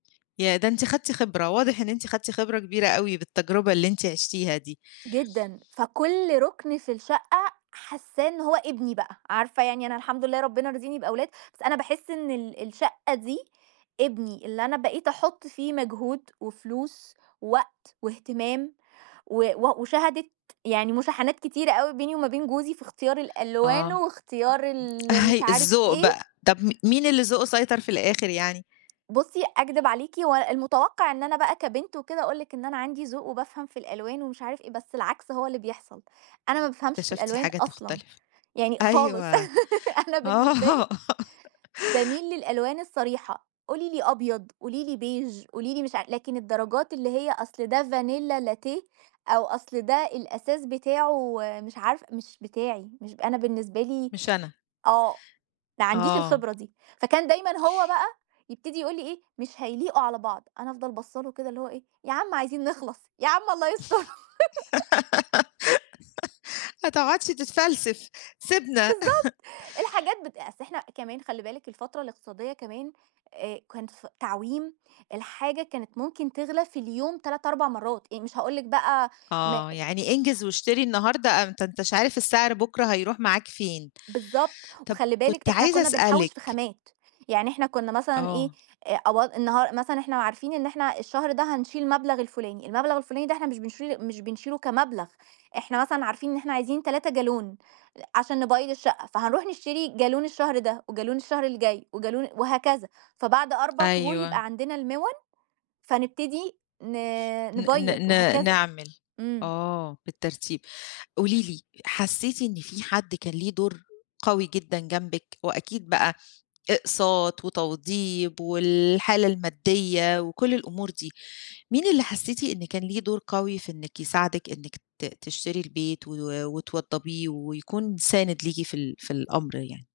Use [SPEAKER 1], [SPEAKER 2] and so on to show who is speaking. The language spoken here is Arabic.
[SPEAKER 1] ياه! ده أنتِ خدتِ خبرة، واضح إن أنتِ خدتِ خبرة كبيرة أوي بالتجربة اللي أنتِ عِشتيها دي.
[SPEAKER 2] جدًا، فكلّ رُكن في الشقة حاسّاه إن هو ابني بقى، عارفة يعني أنا الحمد لله ربنا رازقني بأولاد، بس أنا باحس إن ال الشقة دي ابني، اللي أنا بقيت أحُط فيه مجهود وفلوس ووقت وإهتمام و و وشهَدِت يعني مشاحنات كتيرة أوي بيني وما بين جوزي في إختيار الألوان
[SPEAKER 1] آه.
[SPEAKER 2] واختيار
[SPEAKER 1] أ
[SPEAKER 2] ال مش عارف
[SPEAKER 1] الذوق
[SPEAKER 2] إيه.
[SPEAKER 1] بقى. طَب م مين اللي ذوقه سيطر في الآخِر يعني؟
[SPEAKER 2] بُصّي، أكدِب عليكِ و المتوقَّع إن أنا بقى كبنت وكده، أقول لِك إن أنا عَندي ذوق وبافهَم في الألوان ومش عارف إيه، بس العكْس هو اللي بيحصَل، أنا ما بافهمش في
[SPEAKER 1] اكتشفتِ
[SPEAKER 2] الألوان
[SPEAKER 1] حاجات
[SPEAKER 2] أصلًا،
[SPEAKER 1] مختلِفة،
[SPEAKER 2] يعني
[SPEAKER 1] أيوه،
[SPEAKER 2] خالص، أنا بالنسبة لي
[SPEAKER 1] آه.
[SPEAKER 2] بامِيل للألوان الصريحة، قولي لي أبيض، قولي لي beige قولي لي مش ع لكن الدرجات اللي هي أصْل ده vanilla latte أو أصْل ده الأساس بتاعه مش عارفة مش بتاعي، مش أنا بالنسبة لي
[SPEAKER 1] مش أنا.
[SPEAKER 2] آه، ما عنديش
[SPEAKER 1] آه
[SPEAKER 2] الخبرة دي، فكان دايمًا هو بقى يبتدي يقول لي إيه: "مش هيليقوا على بعض." أنا أفضَل باصّة له كده اللي هو إيه "يا عم عايزين نخلَص يا عم الله يستُرك."
[SPEAKER 1] ما تقعُدش تتفلسف، سيبنا
[SPEAKER 2] بالضبط، الحاجات بت أصل إحنا كمان خلّي بالِك الفترة الإقتصادية كمان، آآ كان ف تعويم، الحاجة كانت ممكن تغلى في اليوم 3، 4 مرّات، إيه مش هاقول لك بقى م
[SPEAKER 1] آه، يعني انجز واشتري النهارده، أنت أنت مش عارف السِّعر بكرة هيرُوح معاك فين؟
[SPEAKER 2] بالضبط،
[SPEAKER 1] طَب
[SPEAKER 2] وخلّي
[SPEAKER 1] كنت
[SPEAKER 2] بالِك إحنا
[SPEAKER 1] عايزة
[SPEAKER 2] كنّا بنحوّش في
[SPEAKER 1] أسألِك
[SPEAKER 2] خامات، يعني إحنا كنا مثلًا إيه،
[SPEAKER 1] آه.
[SPEAKER 2] أ أو النها مثلًا إحنا عارفين إن إحنا الشهر ده هنشيل المبلَغ الفلاني، المبلَغ الفلاني ده إحنا مش بنشيل مش بنشيله كمبلَغ، إحنا مثلًا عارفين إن إحنا عايزين 3 جالون أ عشان نبيّض الشقة، فهنرُوح نشتري جالون الشهر ده وجالون الشهر الجاي وجالون وهكذا، فبَعد 4 شهور
[SPEAKER 1] أيوه.
[SPEAKER 2] يبقى عندنا المِوَن، فنبتدي ن
[SPEAKER 1] ن
[SPEAKER 2] نبيّض
[SPEAKER 1] ن ن
[SPEAKER 2] وهكذا.
[SPEAKER 1] نعمل
[SPEAKER 2] إمم.
[SPEAKER 1] آه، بالترتيب. قولي لي، حسّيتِ إن في حد كان له دور قوي جدًا جنبِك وأكيد بقى إقساط وتوضيب والحالة الماديّة وكلّ الأمور دي، مين اللي حسّيتِ إن كان ليه دور قوي في إنِك يساعدِك، إنِك ت تشتري البيت و وتوضّبيه ويكون سانِد ليكِ في ال في الأمر يعني؟